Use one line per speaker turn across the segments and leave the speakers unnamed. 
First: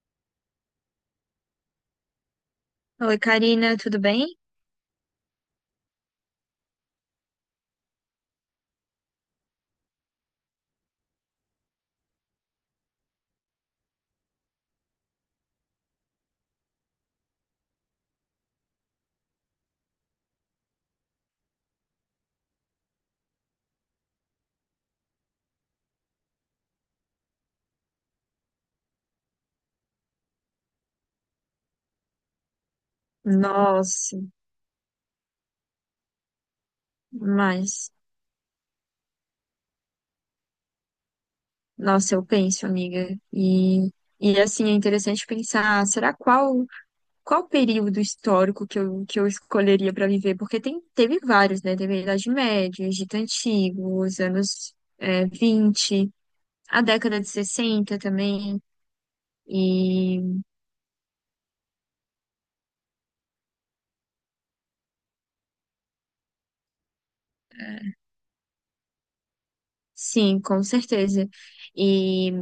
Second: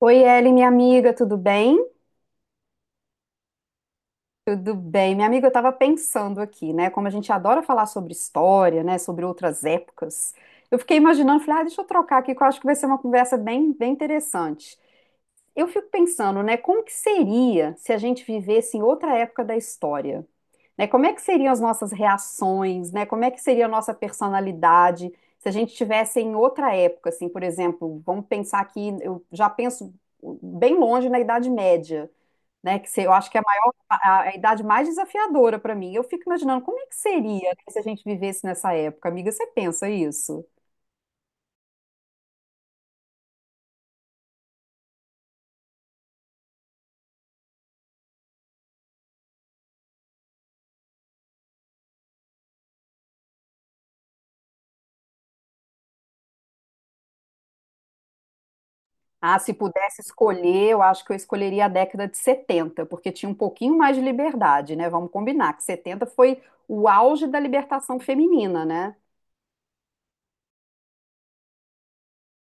Oi, Ellen, minha amiga, tudo bem?
Oi, Karina, tudo bem?
Tudo bem. Minha amiga, eu estava pensando aqui, né? Como a gente adora falar sobre história, né? Sobre outras épocas. Eu fiquei imaginando, falei, ah, deixa eu trocar aqui, que eu acho que vai ser uma conversa bem interessante. Eu fico pensando, né? Como que seria se a gente vivesse em outra época da história? Né? Como é que seriam as nossas reações, né? Como é que seria a nossa personalidade se a gente estivesse em outra época, assim, por exemplo, vamos pensar aqui, eu já penso bem longe na Idade Média. Né? Que se- Eu acho que é a maior,
Nossa,
a idade mais desafiadora para mim. Eu fico imaginando como é que seria, né, se a
mas,
gente vivesse nessa época, amiga. Você pensa isso?
nossa, eu penso, amiga, e assim, é interessante pensar, será qual período histórico que eu escolheria para viver? Porque teve vários, né? Teve a Idade Média, Egito Antigo, os anos 20, a década de 60 também,
Ah, se pudesse
e
escolher, eu acho que eu escolheria a década de setenta porque tinha um pouquinho mais de liberdade, né? Vamos combinar que 70 foi o auge da libertação feminina, né?
sim, com certeza. E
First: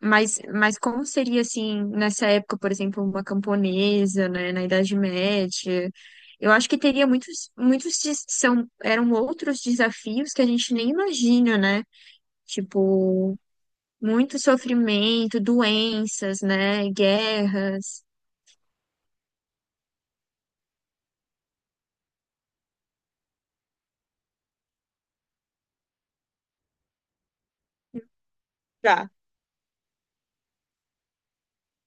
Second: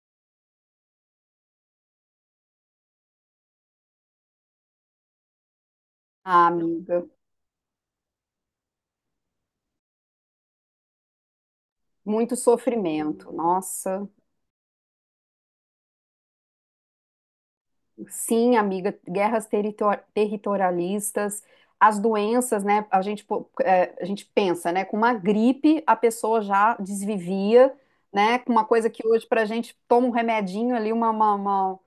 mas como seria assim, nessa época, por exemplo, uma camponesa, né, na Idade Média?
Ah,
Eu acho que
amiga,
teria eram outros desafios que a gente nem imagina, né?
muito sofrimento.
Tipo,
Nossa.
muito sofrimento, doenças, né, guerras.
Sim, amiga, territorialistas, as doenças, né? A gente, pô, é, a gente pensa, né? Com uma gripe, a pessoa já desvivia, né? Com uma coisa que
Já.
hoje, para a gente, toma um remedinho ali, uma, uma, uma,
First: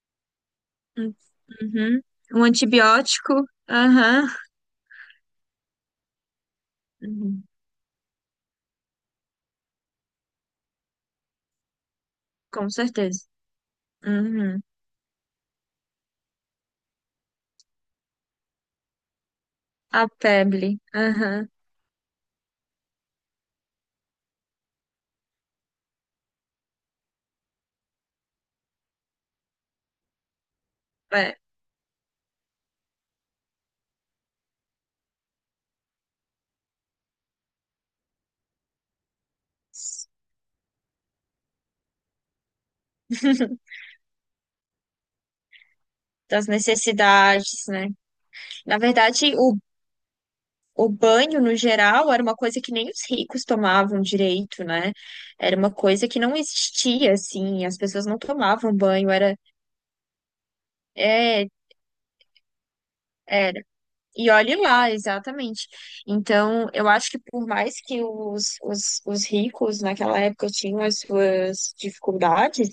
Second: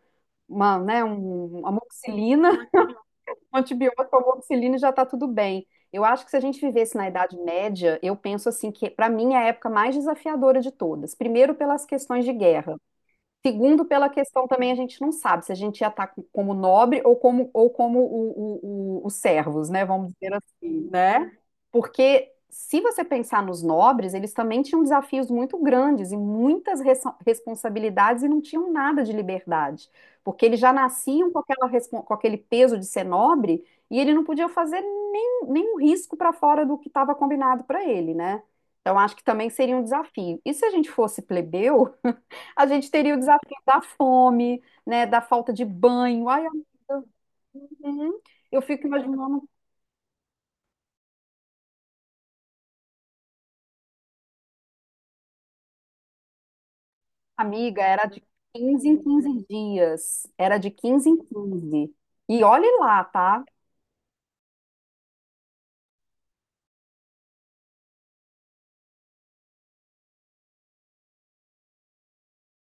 uma, né?
Hum.
Uma
Uhum. Um
amoxicilina,
antibiótico,
um antibiótico, uma
aham.
amoxicilina e já tá tudo bem. Eu acho que se a gente vivesse na Idade
Uhum.
Média, eu penso assim que, para mim, é a época mais desafiadora de todas. Primeiro, pelas questões de
Com
guerra.
certeza.
Segundo, pela questão
Uhum.
também, a gente não sabe se a gente ia estar como nobre ou como os servos, né?
A
Vamos dizer
febre,
assim, né?
aham.
Porque se você pensar nos nobres, eles também tinham desafios muito grandes e muitas responsabilidades e não tinham nada de liberdade, porque eles já nasciam com
É.
aquela com aquele peso de ser nobre e ele não podia fazer nem, nenhum risco para fora do que estava combinado para ele, né? Então, acho que também seria um desafio. E se a gente fosse plebeu? A gente teria o desafio da fome, né, da falta de banho. Ai,
Das
amiga,
necessidades, né?
uhum. Eu
Na
fico
verdade,
imaginando,
o banho, no geral, era uma coisa que nem os ricos tomavam direito, né? Era uma coisa que não existia, assim, as
amiga, era
pessoas não
de
tomavam
15 em
banho,
15 dias, era de quinze em
é,
quinze. E olhe lá, tá?
era. E olhe lá, exatamente. Então, eu acho que por mais que os ricos naquela época tinham as suas dificuldades,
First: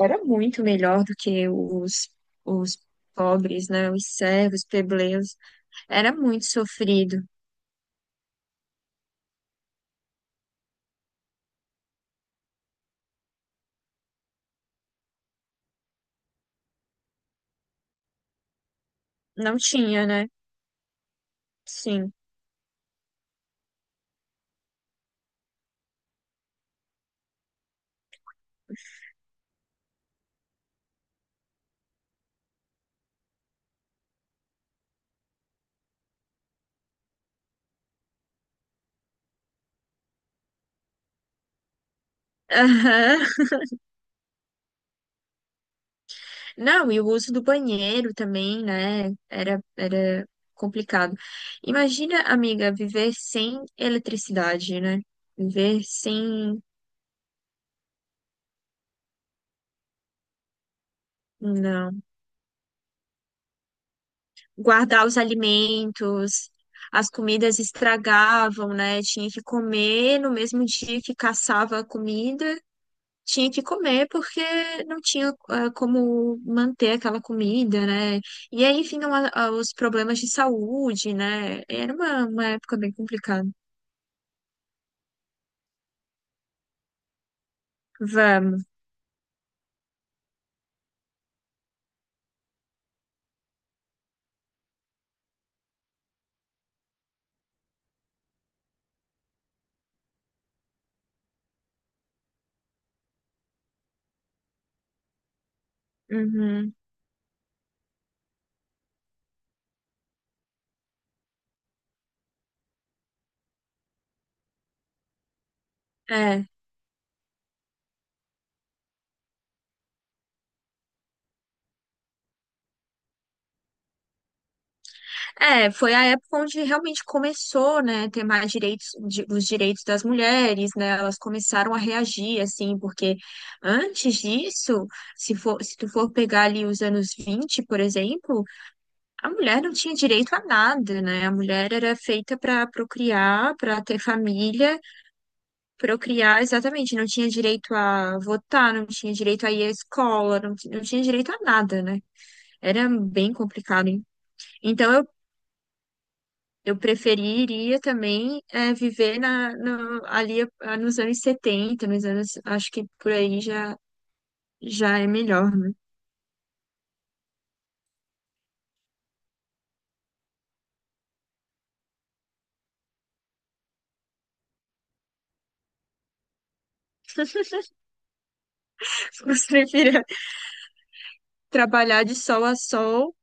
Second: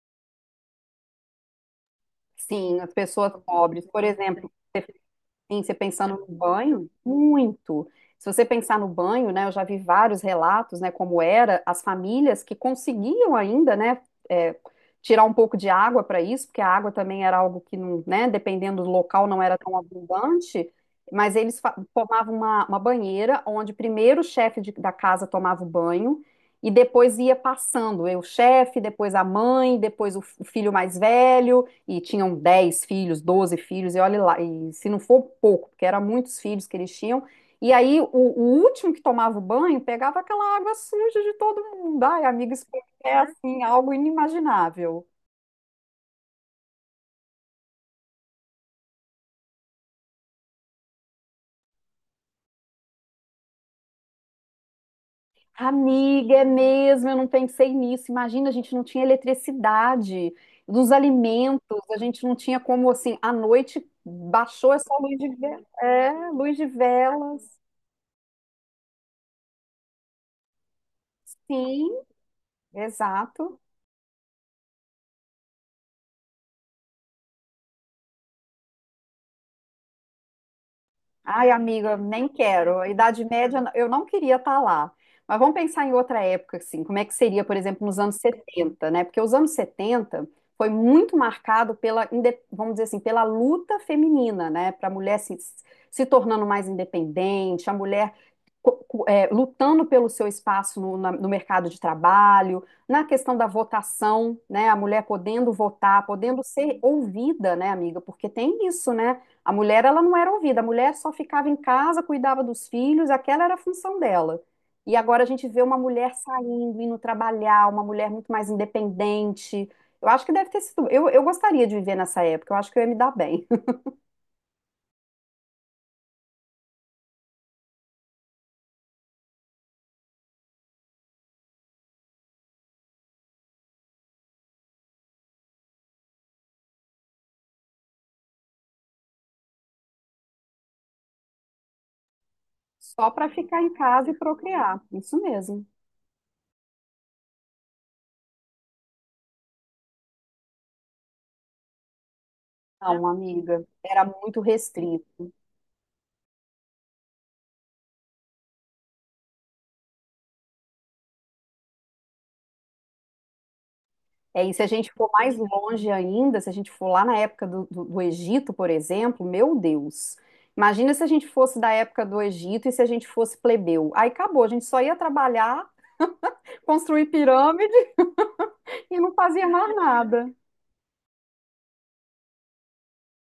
era muito melhor do que os
Sim, as pessoas
pobres,
pobres,
né?
por
Os
exemplo,
servos,
você.
plebeus.
Sim, você
Era
pensando no
muito
banho,
sofrido.
muito. Se você pensar no banho, né, eu já vi vários relatos, né, como era as famílias que conseguiam ainda, né, é, tirar um pouco de água para isso, porque a água também era algo que não, né, dependendo do local não
Não
era tão
tinha, né?
abundante, mas eles
Sim.
formavam uma banheira onde primeiro o da casa tomava o banho e depois ia passando, eu, o chefe, depois a mãe, depois o o filho mais velho e tinham 10 filhos, 12 filhos, e olha lá, e se não for pouco, porque eram muitos filhos que eles tinham, e aí o último que tomava o banho pegava aquela água suja de todo mundo. Ai, amiga, isso é
Aham.
assim, algo inimaginável.
Não, e o uso do banheiro também, né? Era complicado. Imagina, amiga, viver sem eletricidade, né? Viver
Amiga, é
sem.
mesmo, eu não pensei nisso. Imagina, a gente não tinha eletricidade dos alimentos, a
Não.
gente não tinha como, assim, à noite baixou essa
Guardar
luz
os
de velas. É,
alimentos,
luz de
as
velas.
comidas estragavam, né? Tinha que comer no mesmo dia que caçava a
Sim,
comida, tinha
exato.
que comer porque não tinha como manter aquela comida, né? E aí vinham os problemas de saúde,
Ai,
né? Era
amiga,
uma,
nem
uma época
quero. A
bem
Idade
complicada.
Média, eu não queria estar lá. Mas vamos pensar em outra época, assim, como é que seria, por exemplo, nos anos
Vamos.
70, né? Porque os anos 70 foi muito marcado pela, vamos dizer assim, pela luta feminina, né? Para a mulher se, se tornando mais independente, a mulher é, lutando pelo seu espaço no, no mercado de trabalho, na questão da votação, né? A mulher podendo votar, podendo
Uhum.
ser ouvida, né, amiga? Porque tem isso, né? A mulher, ela não era ouvida, a mulher só ficava em casa, cuidava dos filhos, aquela era a função dela. E agora a gente vê uma mulher
É.
saindo, indo trabalhar, uma mulher muito mais independente. Eu acho que deve ter sido. Eu gostaria de viver nessa época, eu acho que eu ia me dar bem.
É, foi a época onde realmente começou, né, ter mais direitos, os direitos das mulheres, né, elas começaram a reagir, assim, porque antes disso, se tu for pegar ali os anos 20, por exemplo. A mulher não tinha direito a nada, né? A mulher era feita para
Só para
procriar,
ficar em
para ter
casa e
família,
procriar. Isso mesmo.
procriar, exatamente. Não tinha direito a votar, não tinha direito a ir à escola, não tinha direito a nada, né? Era
Não,
bem
amiga,
complicado, hein?
era muito
Então
restrito.
eu, eu preferiria também viver na, no- ali nos anos 70, nos anos, acho que por aí já,
É, e se a gente
já é
for mais
melhor, né?
longe ainda, se a gente for lá na época do Egito, por exemplo, meu Deus. Imagina se a gente fosse da época do Egito e se a gente fosse plebeu. Aí acabou, a gente só ia trabalhar, construir pirâmide e não
Eu
fazia mais
preferia
nada.
trabalhar de sol a sol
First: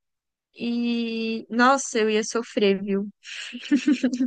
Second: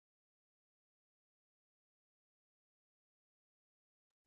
e, nossa, eu ia sofrer, viu?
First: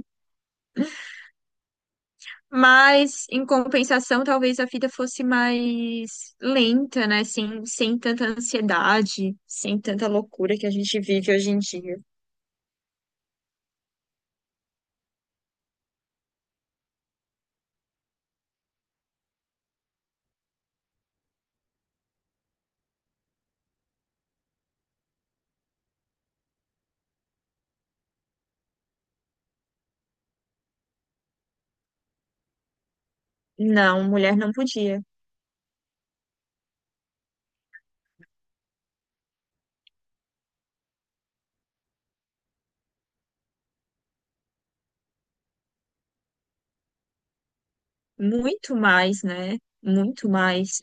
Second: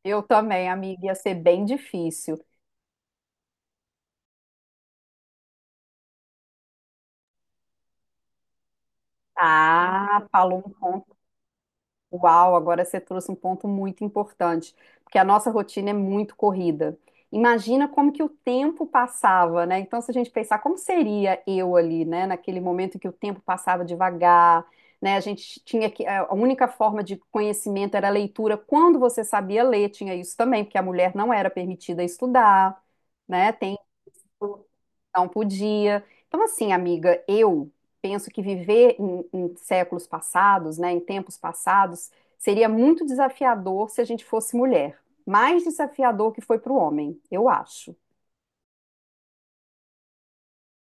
Eu também, amiga, ia ser bem difícil.
Mas, em compensação, talvez a vida fosse mais lenta, né? Sem tanta ansiedade, sem tanta
Ah,
loucura
falou
que a gente
um.
vive hoje em dia.
Uau, agora você trouxe um ponto muito importante, porque a nossa rotina é muito corrida. Imagina como que o tempo passava, né? Então, se a gente pensar como seria eu ali, né, naquele momento em que o tempo passava devagar, né? A gente tinha que a única forma de conhecimento era a leitura. Quando você sabia ler, tinha isso também, porque a mulher não era permitida estudar, né? Tem,
Não, mulher não podia.
não podia. Então, assim, amiga, eu penso que viver em séculos passados, né, em tempos passados, seria muito desafiador se a gente fosse mulher. Mais desafiador que foi para o homem, eu acho.
Muito mais, né? Muito mais.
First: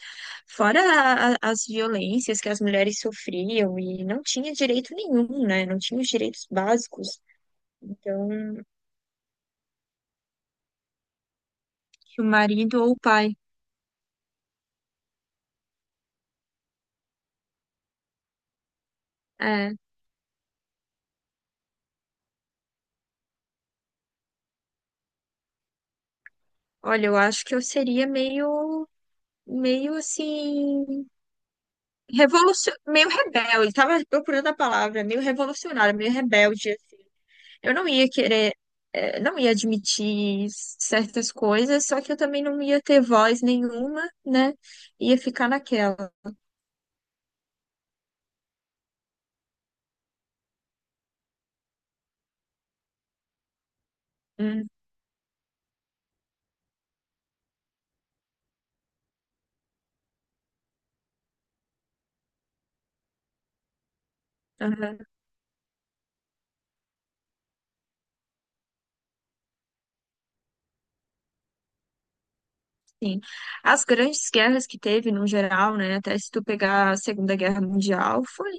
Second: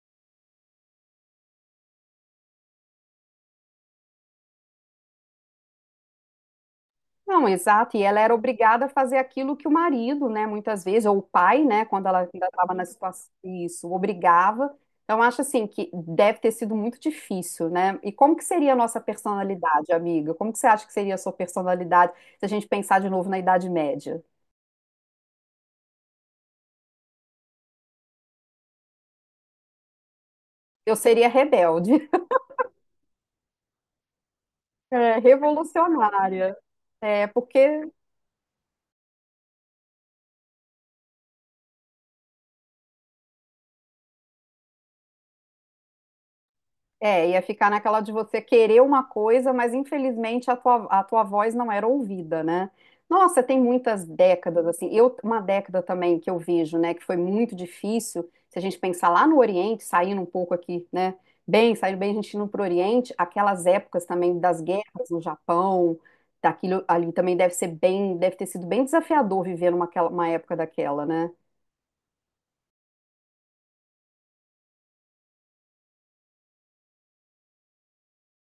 Fora as violências que as mulheres sofriam e não tinha direito nenhum, né? Não tinha os direitos básicos.
Não, exato. E ela
Então,
era obrigada a fazer aquilo que o marido, né, muitas vezes, ou o pai, né, quando ela
o
ainda estava
marido
na
ou o
situação,
pai.
isso, obrigava. Então, acho assim que deve ter sido muito difícil, né? E como que seria a nossa
É,
personalidade, amiga? Como que você acha que seria a sua personalidade se a gente pensar de novo na Idade Média?
olha, eu acho que eu seria meio
Eu
assim.
seria rebelde,
Meio rebelde, tava procurando a palavra,
é,
meio revolucionário, meio
revolucionária.
rebelde, assim.
É,
Eu
porque
não ia querer, eh, Não ia admitir certas coisas, só que eu também não ia ter voz nenhuma, né? Ia ficar naquela.
é, ia ficar naquela de você querer uma coisa, mas infelizmente a tua voz não era ouvida, né? Nossa, tem muitas décadas,
Hum.
assim. Eu, uma década também que eu vejo, né, que foi muito difícil, se a gente pensar lá no Oriente, saindo um pouco aqui, né? Bem, saindo bem, a gente indo para o Oriente, aquelas épocas também das
Aham.
guerras no Japão, daquilo ali também deve ser bem, deve ter sido bem desafiador viver numa uma época daquela, né?
Sim. As grandes guerras que teve, no geral, né? Até se tu pegar a Segunda Guerra Mundial, foi,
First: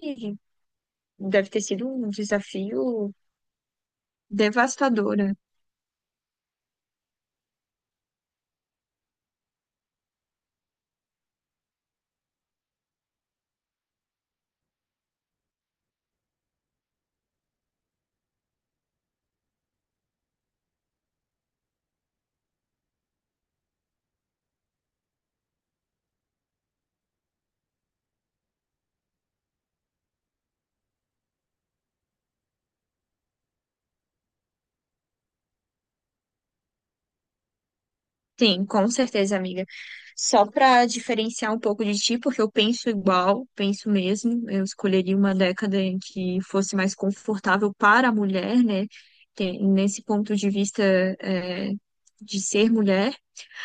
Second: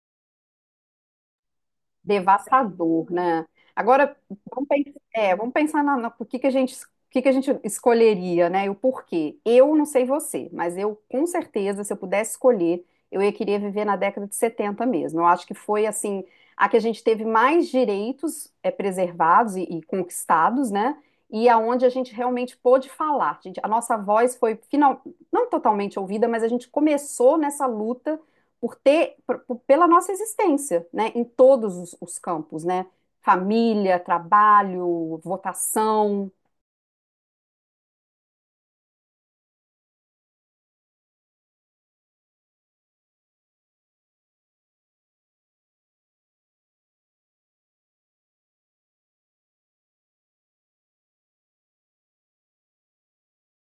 deve ter sido um
Devastador,
desafio
né? Agora, vamos pensar,
devastador,
é,
né?
vamos pensar por que que a gente, o que que a gente escolheria, né? E o porquê. Eu não sei você, mas eu, com certeza, se eu pudesse escolher, eu ia querer viver na década de 70 mesmo. Eu acho que foi, assim, a que a gente teve mais direitos é, preservados e conquistados, né? E aonde a gente realmente pôde falar. Gente, a nossa voz foi, final, não totalmente ouvida, mas a gente começou nessa luta por ter, pela nossa existência, né, em todos os campos, né, família, trabalho, votação,
Sim, com certeza, amiga. Só para diferenciar um pouco de ti, porque eu penso igual, penso mesmo. Eu escolheria uma década em que fosse mais confortável para a mulher, né? Nesse ponto de vista, é, de ser mulher,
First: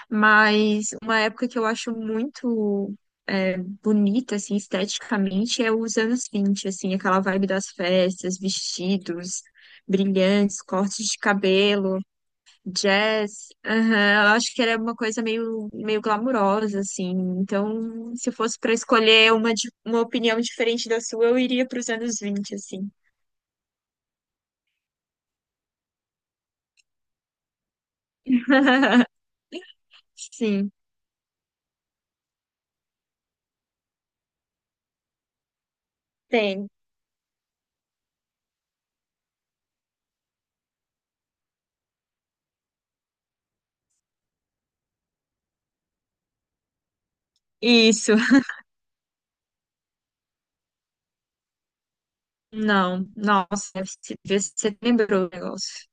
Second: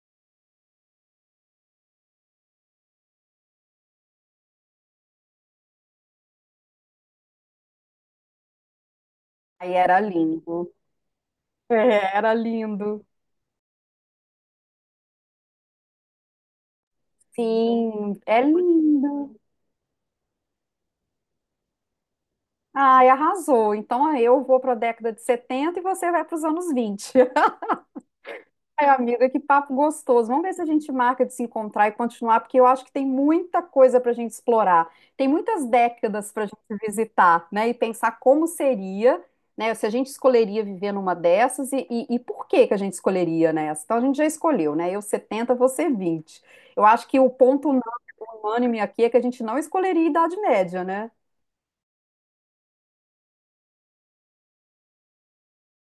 mas uma época que eu acho muito é, bonita, assim, esteticamente, é os anos 20, assim, aquela vibe das festas, vestidos
aí era
brilhantes,
lindo.
cortes de cabelo.
É, era lindo.
Jazz, aham, eu acho que era uma coisa meio glamurosa, assim.
Sim,
Então, se
é
fosse para
lindo.
escolher uma opinião diferente da sua, eu iria para os anos 20, assim.
Ai, arrasou. Então eu vou para a década de 70 e você vai para os anos 20. Ai, amiga, que papo gostoso. Vamos ver se a
Sim,
gente marca de se encontrar e continuar, porque eu acho que tem muita coisa para a gente explorar. Tem muitas décadas para a
tem.
gente visitar, né? E pensar como seria, né? Se a gente escolheria viver numa dessas e por que que a gente escolheria nessa. Então a gente já escolheu, né? Eu 70 você vinte. Eu acho que o ponto não
Isso.
unânime aqui é que a gente não escolheria Idade Média, né?
Não, nossa, você lembrou o negócio.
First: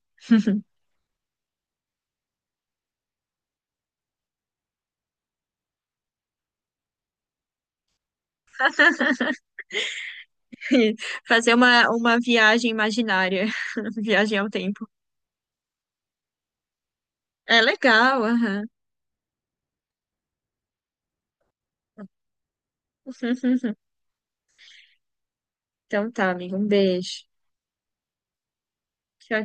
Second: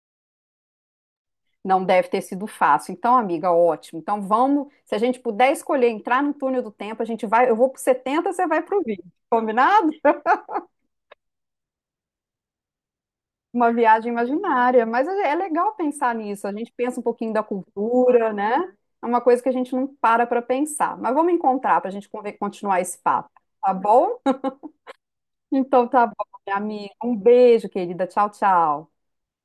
Não deve ter sido fácil. Então, amiga, ótimo. Então, vamos, se a gente puder escolher entrar no túnel do tempo, a gente vai, eu vou pro 70, você vai pro 20. Combinado?
Fazer uma viagem imaginária,
Uma viagem
viagem ao
imaginária,
tempo.
mas é legal pensar nisso. A gente pensa um pouquinho da
É legal,
cultura, né?
aham.
É uma coisa que a gente não para para pensar. Mas vamos encontrar para a gente continuar esse papo, tá bom? Então tá
Então
bom,
tá,
minha
amigo, um
amiga. Um
beijo.
beijo, querida. Tchau, tchau.
Tchau,